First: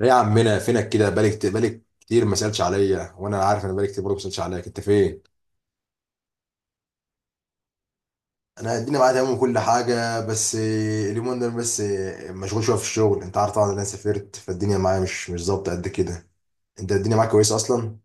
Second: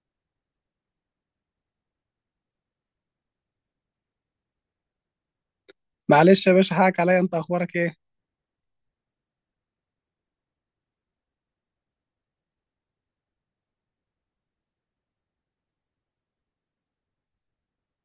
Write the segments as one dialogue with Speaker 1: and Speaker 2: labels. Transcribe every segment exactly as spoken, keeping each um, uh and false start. Speaker 1: ايه يا عمنا فينك كده. بالك بالك كتير، ما سالتش عليا، وانا عارف انا بالك كتير برضه ما سالتش عليك انت فين.
Speaker 2: معلش يا باشا، حقك عليا. انت اخبارك ايه؟
Speaker 1: انا الدنيا معايا تمام وكل حاجه، بس اليومين دول بس مشغول شويه في الشغل. انت عارف طبعا إن انا سافرت، فالدنيا معايا مش مش ظابطه قد كده. انت الدنيا معاك كويسه اصلا.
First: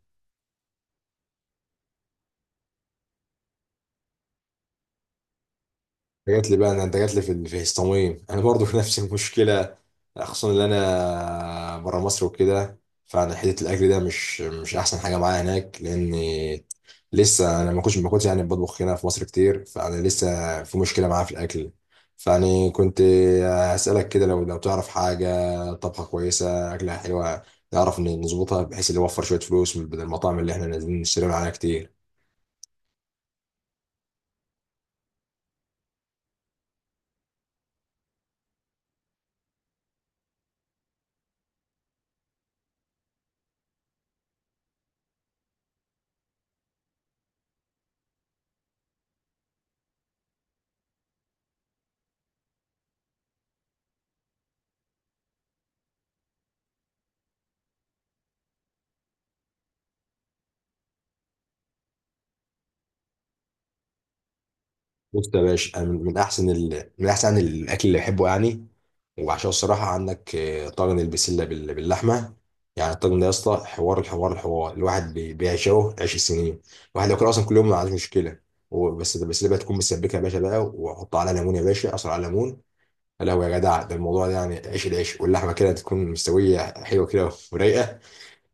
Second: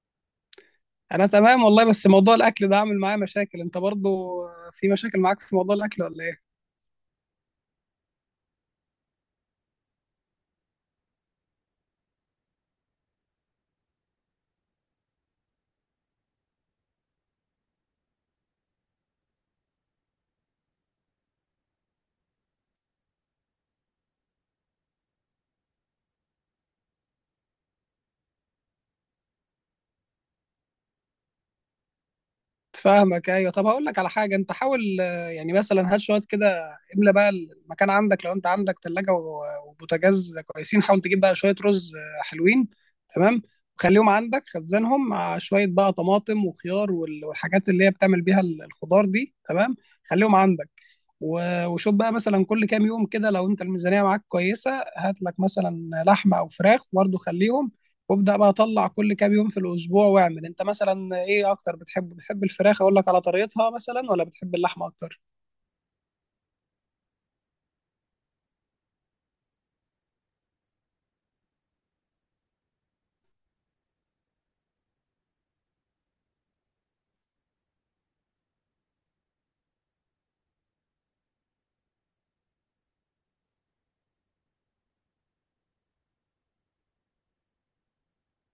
Speaker 2: انا تمام والله، بس موضوع الاكل ده عامل معايا مشاكل. انت برضو في مشاكل معاك في موضوع الاكل ولا
Speaker 1: جات
Speaker 2: ايه؟
Speaker 1: لي بقى انا انت جات لي في في هستوميم، انا برضو في نفس المشكله، خصوصا ان انا بره مصر وكده. فانا حته الاكل ده مش مش احسن حاجه معايا هناك، لان لسه انا ما كنتش ما كنتش يعني بطبخ هنا في مصر كتير، فانا لسه في مشكله معايا في الاكل. فيعني كنت هسالك كده، لو لو تعرف حاجه طبخه كويسه اكلها حلوه، نعرف إن نظبطها بحيث اللي يوفر شويه فلوس من بدل المطاعم اللي احنا نازلين نشتري من عليها كتير.
Speaker 2: فاهمك. ايوه، طب هقول لك على حاجه. انت حاول آه، يعني مثلا هات شويه كده، املى بقى المكان عندك. لو انت عندك ثلاجه وبوتاجاز كويسين، حاول تجيب بقى شويه رز آه، حلوين، تمام. وخليهم عندك، خزنهم مع شويه بقى طماطم وخيار وال- والحاجات اللي هي بتعمل بيها ال- الخضار دي، تمام. خليهم عندك. و- وشوف بقى مثلا كل كام يوم كده، لو انت الميزانيه معاك كويسه، هات لك مثلا لحمه او فراخ برضه، خليهم. وابدا بقى اطلع كل كام يوم في الاسبوع، واعمل انت مثلا ايه اكتر. بتحب بتحب الفراخ، اقول لك على طريقتها، مثلا، ولا بتحب اللحمه اكتر؟
Speaker 1: بص يا باشا، أنا من من احسن ال... من احسن الاكل اللي بحبه يعني وعشان الصراحة عندك آه، طاجن البسلة بال- باللحمة. يعني الطاجن ده يا اسطى حوار! الحوار الحوار الواحد بي- بيعشقه عيش السنين. الواحد لو كان أصلا كل يوم ما عندوش مشكلة. و- بس البسلة بقى تكون مسبكة يا باشا، بقى وحط عليها ليمون يا باشا، أصل على ليمون. يا لهوي يا جدع! ده الموضوع ده، يعني عيش العيش واللحمة كده تكون مستوية حلوة كده ورايقة.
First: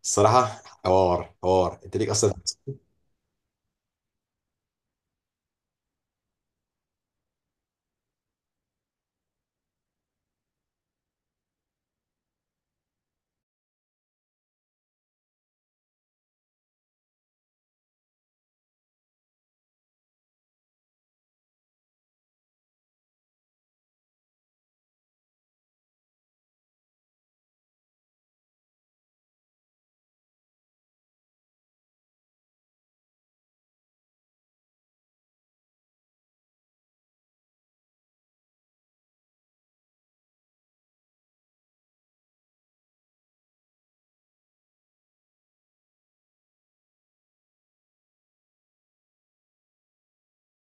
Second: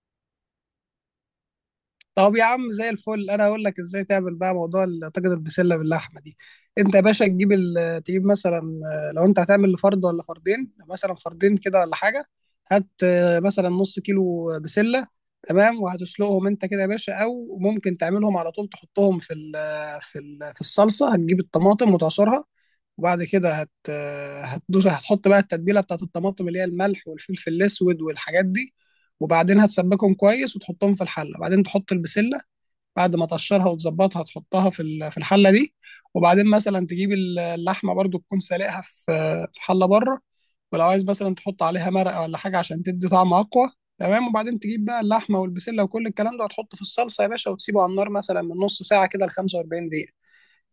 Speaker 1: الصراحة حوار حوار أنت ليك أصلا.
Speaker 2: طب يا عم، زي الفل. انا اقول لك ازاي تعمل بقى موضوع ال- طاجن البسله باللحمه دي. انت يا باشا تجيب ال- تجيب مثلا، آه، لو انت هتعمل لفرد ولا فردين، مثلا فردين كده ولا حاجه، هات آه، مثلا نص كيلو بسله، تمام. وهتسلقهم انت كده يا باشا، او ممكن تعملهم على طول تحطهم في ال في ال في الصلصه. هتجيب الطماطم وتعصرها، وبعد كده هت هتدوس، هتحط بقى التتبيله بتاعت الطماطم، اللي هي الملح والفلفل الاسود والحاجات دي. وبعدين هتسبكهم كويس وتحطهم في الحله، وبعدين تحط البسله بعد ما تقشرها وتظبطها، تحطها في ال- في الحله دي. وبعدين مثلا تجيب ال- اللحمه برضو، تكون سالقها في في حله بره. ولو عايز مثلا تحط عليها مرقه ولا حاجه عشان تدي طعم اقوى، تمام. وبعدين تجيب بقى اللحمه والبسله وكل الكلام ده، وتحطه في الصلصه يا باشا، وتسيبه على النار مثلا من نص ساعه كده ل خمسة وأربعين دقيقه.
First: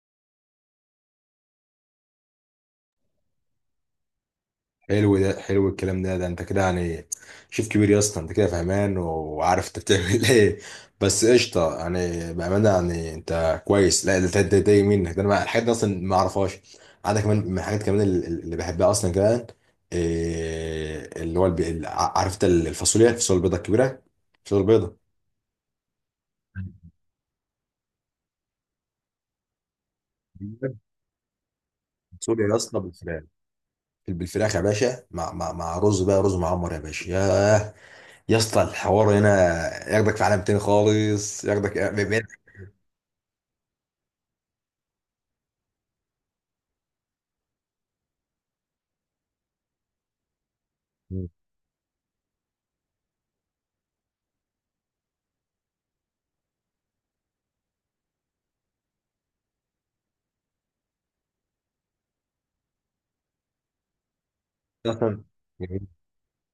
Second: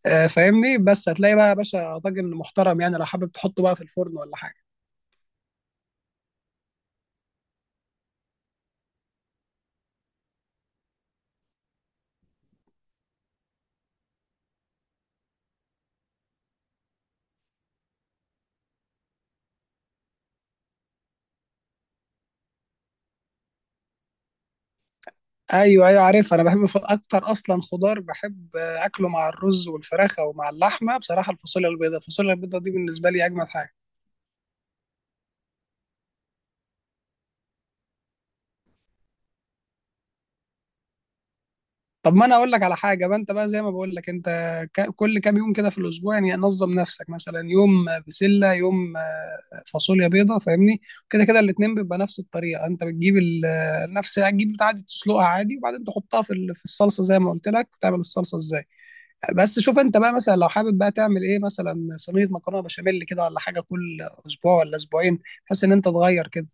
Speaker 2: آه، فاهمني؟ بس هتلاقي بقى يا باشا طاجن محترم، يعني لو حابب تحطه بقى في الفرن ولا حاجه.
Speaker 1: حلو، ده حلو الكلام ده ده انت كده يعني شيف كبير يا اسطى. انت كده فهمان وعارف انت بتعمل ايه. بس قشطه يعني، بامانه يعني انت كويس. لا ده ده, ده يمينك ده، انا ما- الحاجات دي اصلا ما اعرفهاش. عندك كمان من الحاجات كمان اللي اللي بحبها اصلا كمان، إيه اللي هو الب... ال- عارف انت الفاصوليا الفاصوليا البيضاء الكبيره، الفاصوليا البيضاء.
Speaker 2: ايوه ايوه، عارف. انا بحب الف- اكتر اصلا خضار بحب آه، اكله مع الرز والفراخه ومع اللحمه بصراحه، الفاصوليا البيضاء. الفاصوليا
Speaker 1: الفاصوليا يا
Speaker 2: البيضاء دي
Speaker 1: اسطى
Speaker 2: بالنسبه
Speaker 1: بالفراخ.
Speaker 2: لي اجمد حاجه.
Speaker 1: بالفراخ يا باشا، مع مع مع رز بقى، رز معمر يا باشا. ياه يا اسطى، الحوار هنا ياخدك في عالم تاني خالص، ياخدك
Speaker 2: طب،
Speaker 1: بعيد.
Speaker 2: ما انا اقول لك على حاجه بقى. انت بقى زي ما بقول لك، انت ك- كل كام يوم كده في الاسبوع، يعني نظم نفسك، مثلا يوم آه، بسله، يوم آه، فاصوليا بيضاء، فاهمني؟ كده
Speaker 1: مم.
Speaker 2: كده الاتنين بيبقى نفس الطريقه. انت بتجيب ال- آه، نفس، هتجيب عادي تسلقها عادي، وبعدين تحطها في ال- في الصلصه زي ما قلت لك. وتعمل الصلصه ازاي؟ بس شوف انت بقى، مثلا لو حابب بقى تعمل ايه، مثلا صينيه مكرونه بشاميل كده ولا حاجه، كل اسبوع ولا اسبوعين،
Speaker 1: اصلا
Speaker 2: بحيث ان انت
Speaker 1: انت
Speaker 2: تغير كده،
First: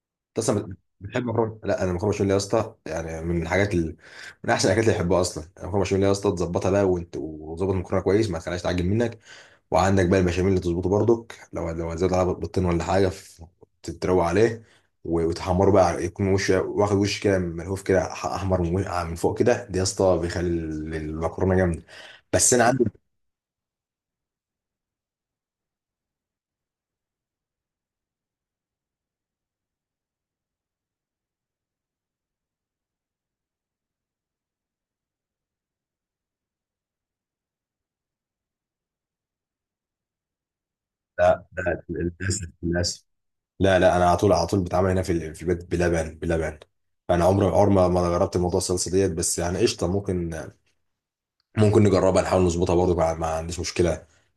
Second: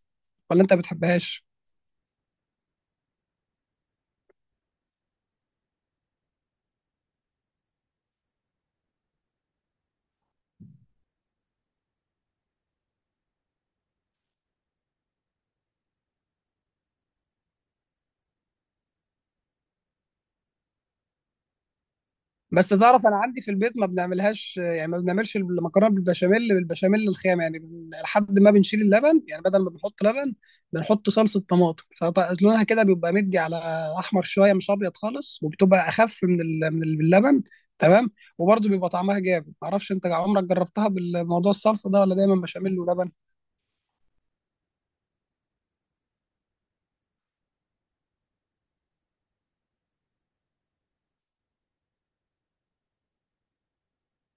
Speaker 2: ولا انت
Speaker 1: اصلا بتحب
Speaker 2: بتحبهاش؟
Speaker 1: مكرونه؟ لا، انا المكرونه بشاميل يا اسطى يعني من الحاجات ال... من احسن الاكلات اللي بحبها اصلا. المكرونه بشاميل يا اسطى، تظبطها بقى وانت وتظبط المكرونه كويس ما تخليهاش تعجن منك. وعندك بقى البشاميل اللي تظبطه برضك، لو لو زاد على بطين ولا حاجه ف- تتروق عليه، و- وتحمره بقى، يكون وش واخد وش كده ملهوف كده، ح- احمر من وش- آه، من فوق كده. ده يا اسطى بيخلي ال- المكرونه جامده. بس انا
Speaker 2: بس
Speaker 1: عندي...
Speaker 2: تعرف انا عندي في البيت ما بنعملهاش يعني، ما بنعملش المكرونه بالبشاميل بالبشاميل الخام يعني، بن- لحد ما بنشيل اللبن يعني، بدل ما بنحط لبن، بنحط صلصه طماطم، فلونها كده بيبقى مدي على احمر شويه، مش ابيض خالص، وبتبقى اخف من ال- من ال- اللبن، تمام. وبرضه بيبقى طعمها جامد. معرفش انت عمرك جربتها
Speaker 1: لا
Speaker 2: بالموضوع
Speaker 1: لا،
Speaker 2: الصلصه ده، ولا دايما
Speaker 1: للاسف
Speaker 2: بشاميل
Speaker 1: للاسف.
Speaker 2: ولبن؟
Speaker 1: لا لا، انا على طول على طول بتعامل هنا في ال- في البيت بلبن بلبن. فانا عمري عمري ما ما جربت موضوع الصلصه ديت، بس يعني قشطه ممكن، ممكن نجربها نحاول نظبطها برضه. ما ما عنديش مشكله،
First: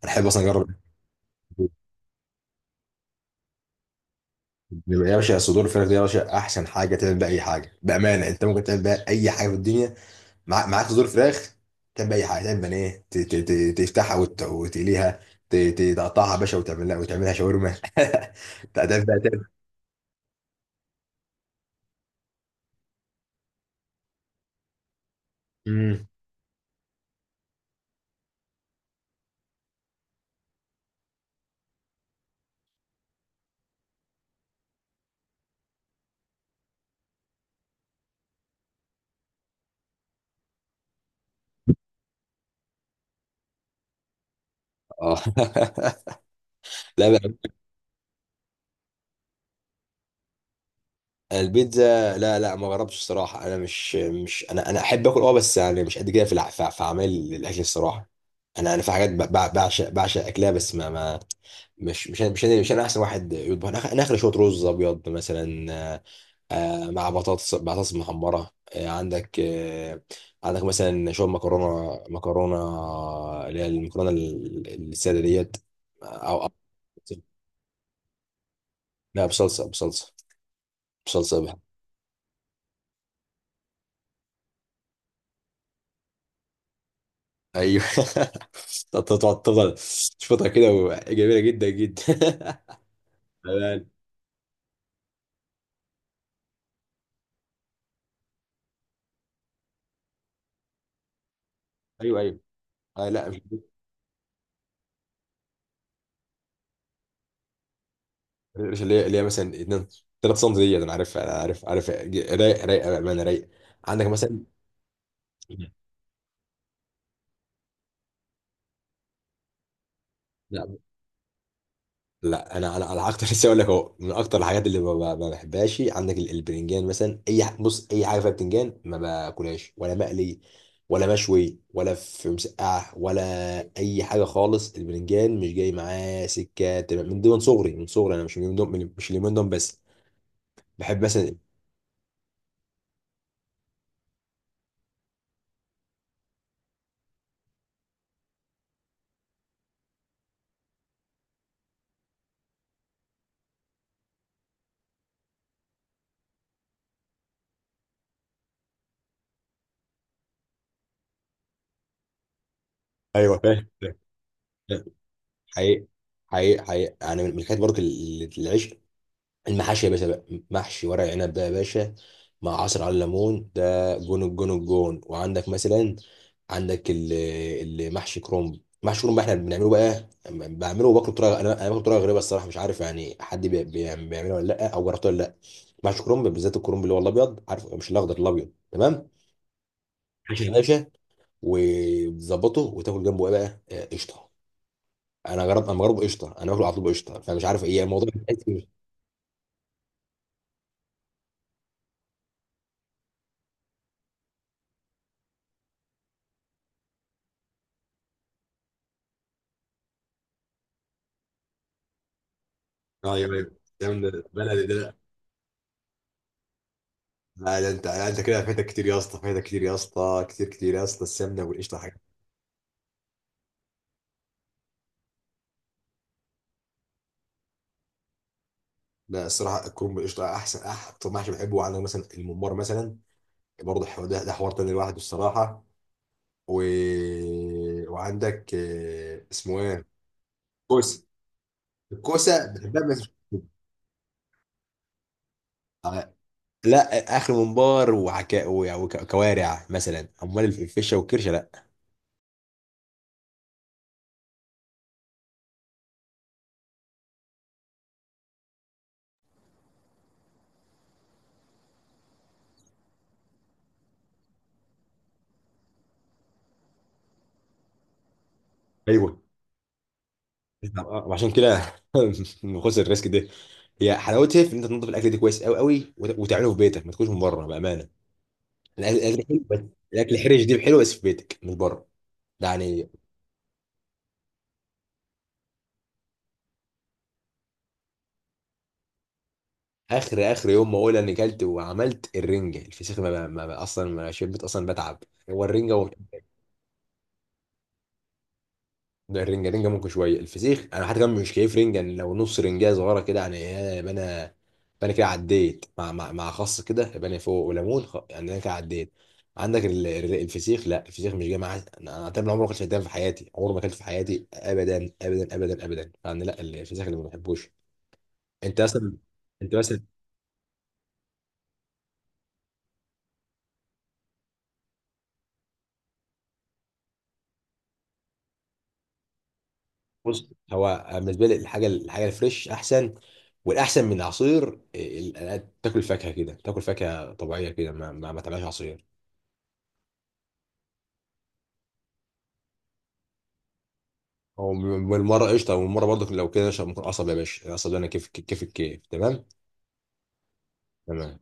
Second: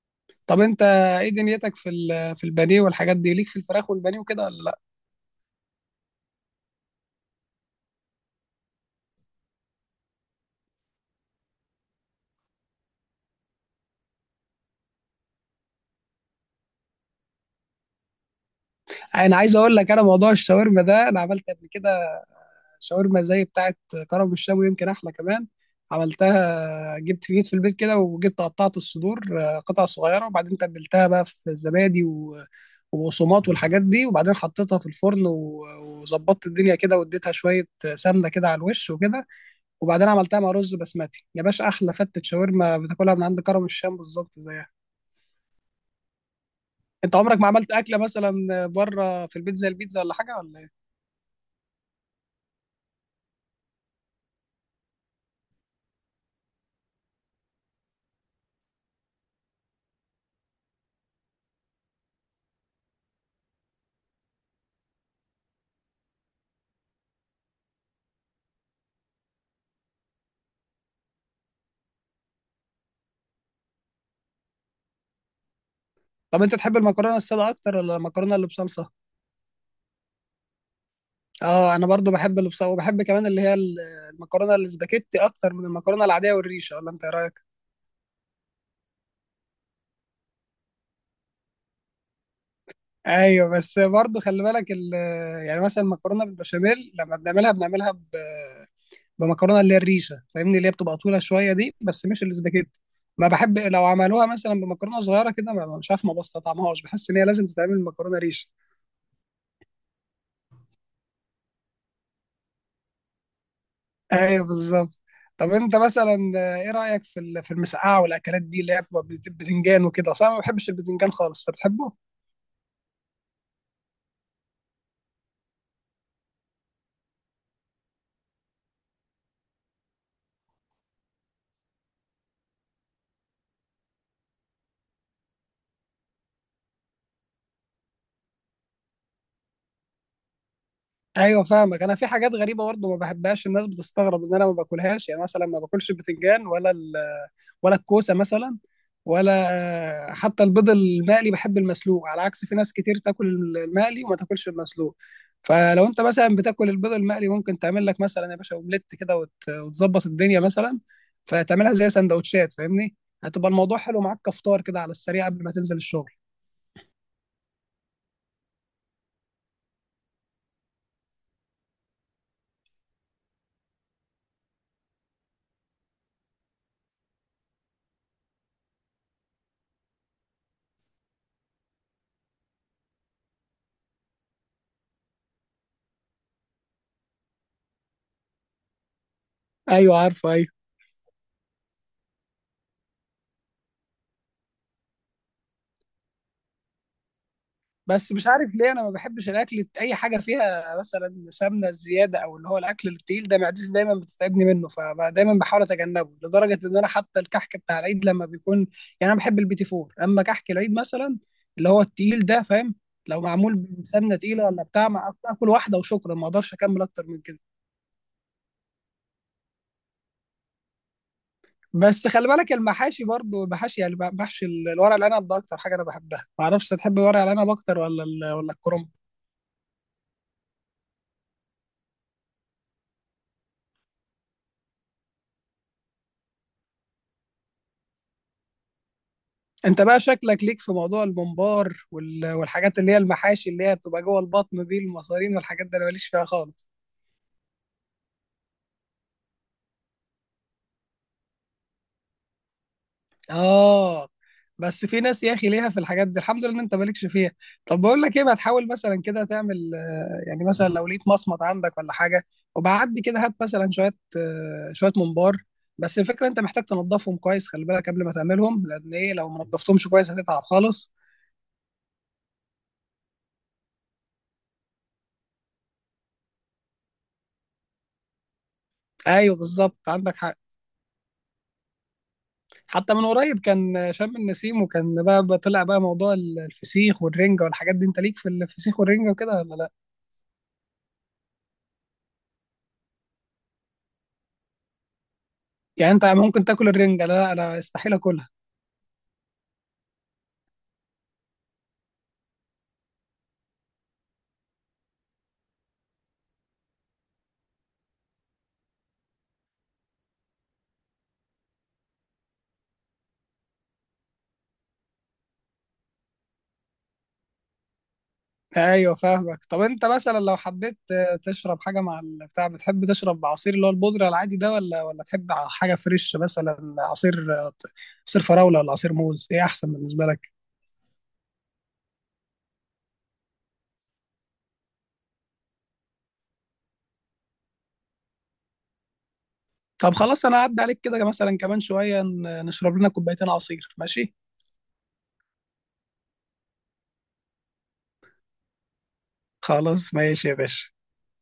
Speaker 1: انا احب اصلا
Speaker 2: طب
Speaker 1: اجرب.
Speaker 2: انت ايه دنيتك في ال- في البانيه والحاجات دي، ليك في الفراخ والبانيه وكده ولا لا؟
Speaker 1: يبقى يا باشا صدور الفراخ دي يا باشا احسن حاجه. تعمل بيها اي حاجه بامانه، انت ممكن تعمل بيها اي حاجه في الدنيا. مع- معاك صدور فراخ، تعمل بيها اي حاجه. تعمل بانيه، ت- ت- ت- تفتحها وت- وتقليها ت- ت- تقطعها يا باشا وتعملها وتعملها شاورما. تعمل بيها،
Speaker 2: انا
Speaker 1: تعمل.
Speaker 2: عايز اقول لك، انا موضوع الشاورما ده انا عملت قبل كده شاورما زي بتاعه كرم الشام، ويمكن احلى كمان.
Speaker 1: مم.
Speaker 2: عملتها، جبت في جيت في البيت كده، وجبت قطعت الصدور آه، قطع صغيره، وبعدين تبلتها بقى في الزبادي و- وبقسماط والحاجات دي، وبعدين حطيتها في الفرن و- وظبطت الدنيا كده، واديتها شويه سمنه كده على الوش وكده، وبعدين عملتها مع رز بسمتي. يا باشا، احلى فتة شاورما بتاكلها من عند كرم الشام، بالظبط زيها.
Speaker 1: اه لا
Speaker 2: انت
Speaker 1: بقى.
Speaker 2: عمرك ما عملت اكله مثلا بره في البيت زي البيتزا ولا حاجه، ولا ايه؟
Speaker 1: البيتزا لا لا، ما جربتش الصراحه. انا مش مش انا انا احب اكل اه، بس يعني مش قد كده في الع- في في اعمال الاكل الصراحه. انا انا في حاجات ب- ب- بعشق بعشق اكلها، بس ما ما مش مش انا مش انا مش انا احسن واحد يطبخ. انا آخ- أنا اخر شويه رز ابيض مثلا، آه، مع بطاطس بطاطس محمره، آه، عندك آه، عندك مثلا شويه مكرونه مكرونه اللي هي المكرونه ال- الساده ديت،
Speaker 2: طب
Speaker 1: او أو-
Speaker 2: انت تحب المكرونه الساده اكتر، ولا المكرونه اللي بصلصه؟
Speaker 1: لا، بصلصه بصلصه بصلصه.
Speaker 2: اه، انا برضو بحب اللي بصلصه، وبحب كمان اللي هي ال- المكرونه الاسباجيتي اكتر من المكرونه العاديه والريشه. ولا انت ايه رايك؟
Speaker 1: ايوه. تقعد تفضل تشوفها كده و- جميله جدا جدا.
Speaker 2: ايوه، بس
Speaker 1: تمام.
Speaker 2: برضو خلي بالك ال- يعني مثلا المكرونه بالبشاميل، لما بنعملها بنعملها ب... بمكرونه اللي هي الريشه، فاهمني؟ اللي هي بتبقى طويله شويه دي، بس
Speaker 1: ايوه
Speaker 2: مش
Speaker 1: ايوه.
Speaker 2: الاسباجيتي.
Speaker 1: آه
Speaker 2: ما
Speaker 1: لا، مش
Speaker 2: بحب لو عملوها مثلا بمكرونه صغيره كده، ما- مش عارف، ما بستطعمهاش، بحس ان هي لازم تتعمل مكرونه ريشه.
Speaker 1: مش اللي هي، اللي هي مثلا اتنين تلاتة سم ديت. انا عارف، انا عارف عارف، ج- رايق، رايق بامانه رايق. عندك مثلا...
Speaker 2: ايوه، بالظبط. طب انت مثلا آه، ايه رايك في ال- في المسقعه والاكلات دي، اللي هي بتبقى بت- بتنجان وكده؟ اصلا أنا ما
Speaker 1: لا
Speaker 2: بحبش البتنجان خالص، انت بتحبه؟
Speaker 1: لا، انا انا على اكتر لسه اقول لك اهو، من اكتر الحاجات اللي ما ما- ما بحبهاش عندك ال- البرنجان مثلا. اي ح- بص، اي حاجه فيها بتنجان ما باكلهاش، ولا مقلي ولا مشوي ولا في مسقعه ولا اي حاجه خالص. البرنجان مش جاي معاه سكه تمام، من دون صغري من صغري. انا مش من دون من- مش اليومين دول بس. بحب مثلا...
Speaker 2: ايوه، فاهمك. انا في حاجات غريبه برضه ما بحبهاش، الناس بتستغرب ان انا ما باكلهاش، يعني مثلا ما باكلش البتنجان، ولا ال ولا الكوسه مثلا، ولا حتى البيض المقلي، بحب المسلوق، على عكس في ناس كتير تاكل المقلي وما تاكلش المسلوق. فلو انت مثلا بتاكل البيض المقلي، ممكن تعمل لك مثلا يا باشا اومليت كده، وت- وتظبط الدنيا، مثلا فتعملها زي سندوتشات، فاهمني؟
Speaker 1: ايوه
Speaker 2: هتبقى
Speaker 1: فاهم.
Speaker 2: الموضوع حلو معاك كفطار كده
Speaker 1: فاهم.
Speaker 2: على السريع قبل ما تنزل
Speaker 1: حقيقي،
Speaker 2: الشغل.
Speaker 1: حقيقي حقيقي انا من من الحاجات برضه ال- ال- العشق، المحاشي يا باشا بقى. محشي ورق عنب ده يا باشا، مع عصير على الليمون، ده جون الجون الجون. وعندك مثلا، عندك ال- المحشي كرنب. محشي كرنب احنا بنعمله بقى، بعمله وباكله بطريقه. انا انا باكله بطريقه غريبه الصراحه، مش عارف يعني حد بي- بي- بيعمله ولا لا، او جربته ولا لا. محشي كرنب، بالذات الكرنب اللي هو الابيض، عارف، مش الاخضر، الابيض تمام.
Speaker 2: ايوه، عارفه.
Speaker 1: محشي
Speaker 2: ايوه،
Speaker 1: يا باشا وتظبطه وتاكل جنبه ايه بقى؟ آه، قشطه. انا جربت، انا جربه قشطه انا باكله على طول بقشطه، فمش عارف ايه الموضوع
Speaker 2: بس مش عارف
Speaker 1: بيتحس-
Speaker 2: ليه انا ما بحبش الاكل اي حاجه فيها مثلا سمنه زياده، او اللي هو الاكل التقيل ده، معدتي دايما بتتعبني منه، فدايما بحاول اتجنبه، لدرجه ان انا حتى الكحك بتاع العيد لما بيكون، يعني انا بحب البيتي فور اما كحك العيد مثلا، اللي هو التقيل ده، فاهم؟ لو
Speaker 1: ايوه ايوه.
Speaker 2: معمول بسمنه
Speaker 1: جامد
Speaker 2: تقيله ولا
Speaker 1: بلدي
Speaker 2: بتاع،
Speaker 1: ده.
Speaker 2: ما اكل واحده وشكرا، ما اقدرش اكمل اكتر من كده.
Speaker 1: لا لا انت، لا انت كده فايتك كتير يا اسطى، فايتك كتير يا اسطى، كتير كتير يا اسطى، السمنه والقشطه حاجه.
Speaker 2: بس خلي بالك، المحاشي برضو، المحاشي يعني محشي الورق العنب ده اكتر حاجه انا بحبها. ما اعرفش تحب ورق العنب اكتر ولا ال- ولا الكرنب؟
Speaker 1: لا الصراحه الكرنب بالقشطه احسن، اكتر محشي بحبه. عندك مثلا الممبار مثلا، برضه الحوار ده, ده حوار تاني لوحده الصراحه. و... وعندك آه، اسمه
Speaker 2: انت
Speaker 1: ايه،
Speaker 2: بقى شكلك ليك في موضوع
Speaker 1: الكوسه،
Speaker 2: الممبار وال-
Speaker 1: الكوسه
Speaker 2: والحاجات
Speaker 1: بحبها
Speaker 2: اللي هي
Speaker 1: بس مش-
Speaker 2: المحاشي، اللي هي بتبقى جوه البطن دي، المصارين والحاجات دي، انا ماليش
Speaker 1: آه،
Speaker 2: فيها خالص.
Speaker 1: لا آه، اخر ممبار وحكا وكوارع مثلا، امال الفشه والكرشه لا.
Speaker 2: اه، بس في ناس يا اخي ليها في الحاجات دي، الحمد لله ان انت مالكش فيها. طب بقول لك ايه، ما تحاول مثلا كده تعمل، آه، يعني مثلا لو لقيت مصمت عندك ولا حاجه، وبعدي كده هات مثلا شويه، آه، شويه ممبار. بس الفكره، انت محتاج تنضفهم كويس، خلي بالك قبل ما تعملهم، لان ايه،
Speaker 1: ايوه
Speaker 2: لو ما نضفتهمش كويس هتتعب خالص.
Speaker 1: آه، وعشان كده خسر الريسك ده. هي حلاوتها في ان انت تنظف الاكل ده كويس قوي قوي، وت- وتعمله في بيتك، ما تكونش من بره بامانه. الاكل، الأكل
Speaker 2: ايوه،
Speaker 1: حلو بس،
Speaker 2: بالظبط،
Speaker 1: الاكل
Speaker 2: عندك حق.
Speaker 1: الحرش دي حلو بس في بيتك مش بره. ده يعني...
Speaker 2: حتى من قريب كان شم النسيم، وكان بقى بقى طلع بقى موضوع ال- الفسيخ والرنجة والحاجات دي. انت ليك في الفسيخ والرنجة وكده ولا لا؟
Speaker 1: اخر اخر يوم ما اقول اني كلت وعملت الرنجه الفسيخ ما, ما ما- اصلا ما شبت اصلا، بتعب. هو الرنجه،
Speaker 2: يعني انت ممكن تاكل الرنجة؟ لا، انا استحيل اكلها.
Speaker 1: ده الرنجة، رنجة ممكن شوية. الفسيخ أنا حتى كمان مش كيف. رنجة يعني لو نص رنجة صغيرة كده يعني، إيه، يبقى أنا، يبقى أنا كده عديت، مع مع, مع خس كده، يبقى أنا فوق وليمون خ... يعني أنا كده عديت. عندك ال- ال- الفسيخ. لا، الفسيخ مش جاي معايا. أنا أنا تقريبا عمري ما أكلت فدان في حياتي، عمري ما أكلت في حياتي أبدا أبدا أبدا أبدا يعني. لا الفسيخ اللي ما بحبوش أنت
Speaker 2: ايوه،
Speaker 1: أصلا.
Speaker 2: فاهمك.
Speaker 1: أنت
Speaker 2: طب
Speaker 1: مثلا...
Speaker 2: انت مثلا لو حبيت آه، تشرب حاجة مع البتاع، بتحب تشرب عصير اللي هو البودرة العادي ده، ولا ولا تحب حاجة فريش مثلا، عصير آه، عصير فراولة ولا عصير موز، ايه احسن بالنسبة
Speaker 1: بص،
Speaker 2: لك؟
Speaker 1: هو بالنسبة لي الحاجة، الحاجة الفريش أحسن، والأحسن من العصير ال- ال- تاكل فاكهة كده، تاكل فاكهة طبيعية كده، ما ما, ما تعملهاش عصير.
Speaker 2: طب خلاص، انا هعدي عليك كده مثلا كمان شوية، ن- نشرب لنا كوبايتين عصير، ماشي؟
Speaker 1: هو م- والمره قشطه والمره برضه لو كده، عشان ممكن قصب يا باشا. القصب ده انا كيف، كيف الكيف تمام.
Speaker 2: خلاص، ماشي يا باشا.
Speaker 1: تمام.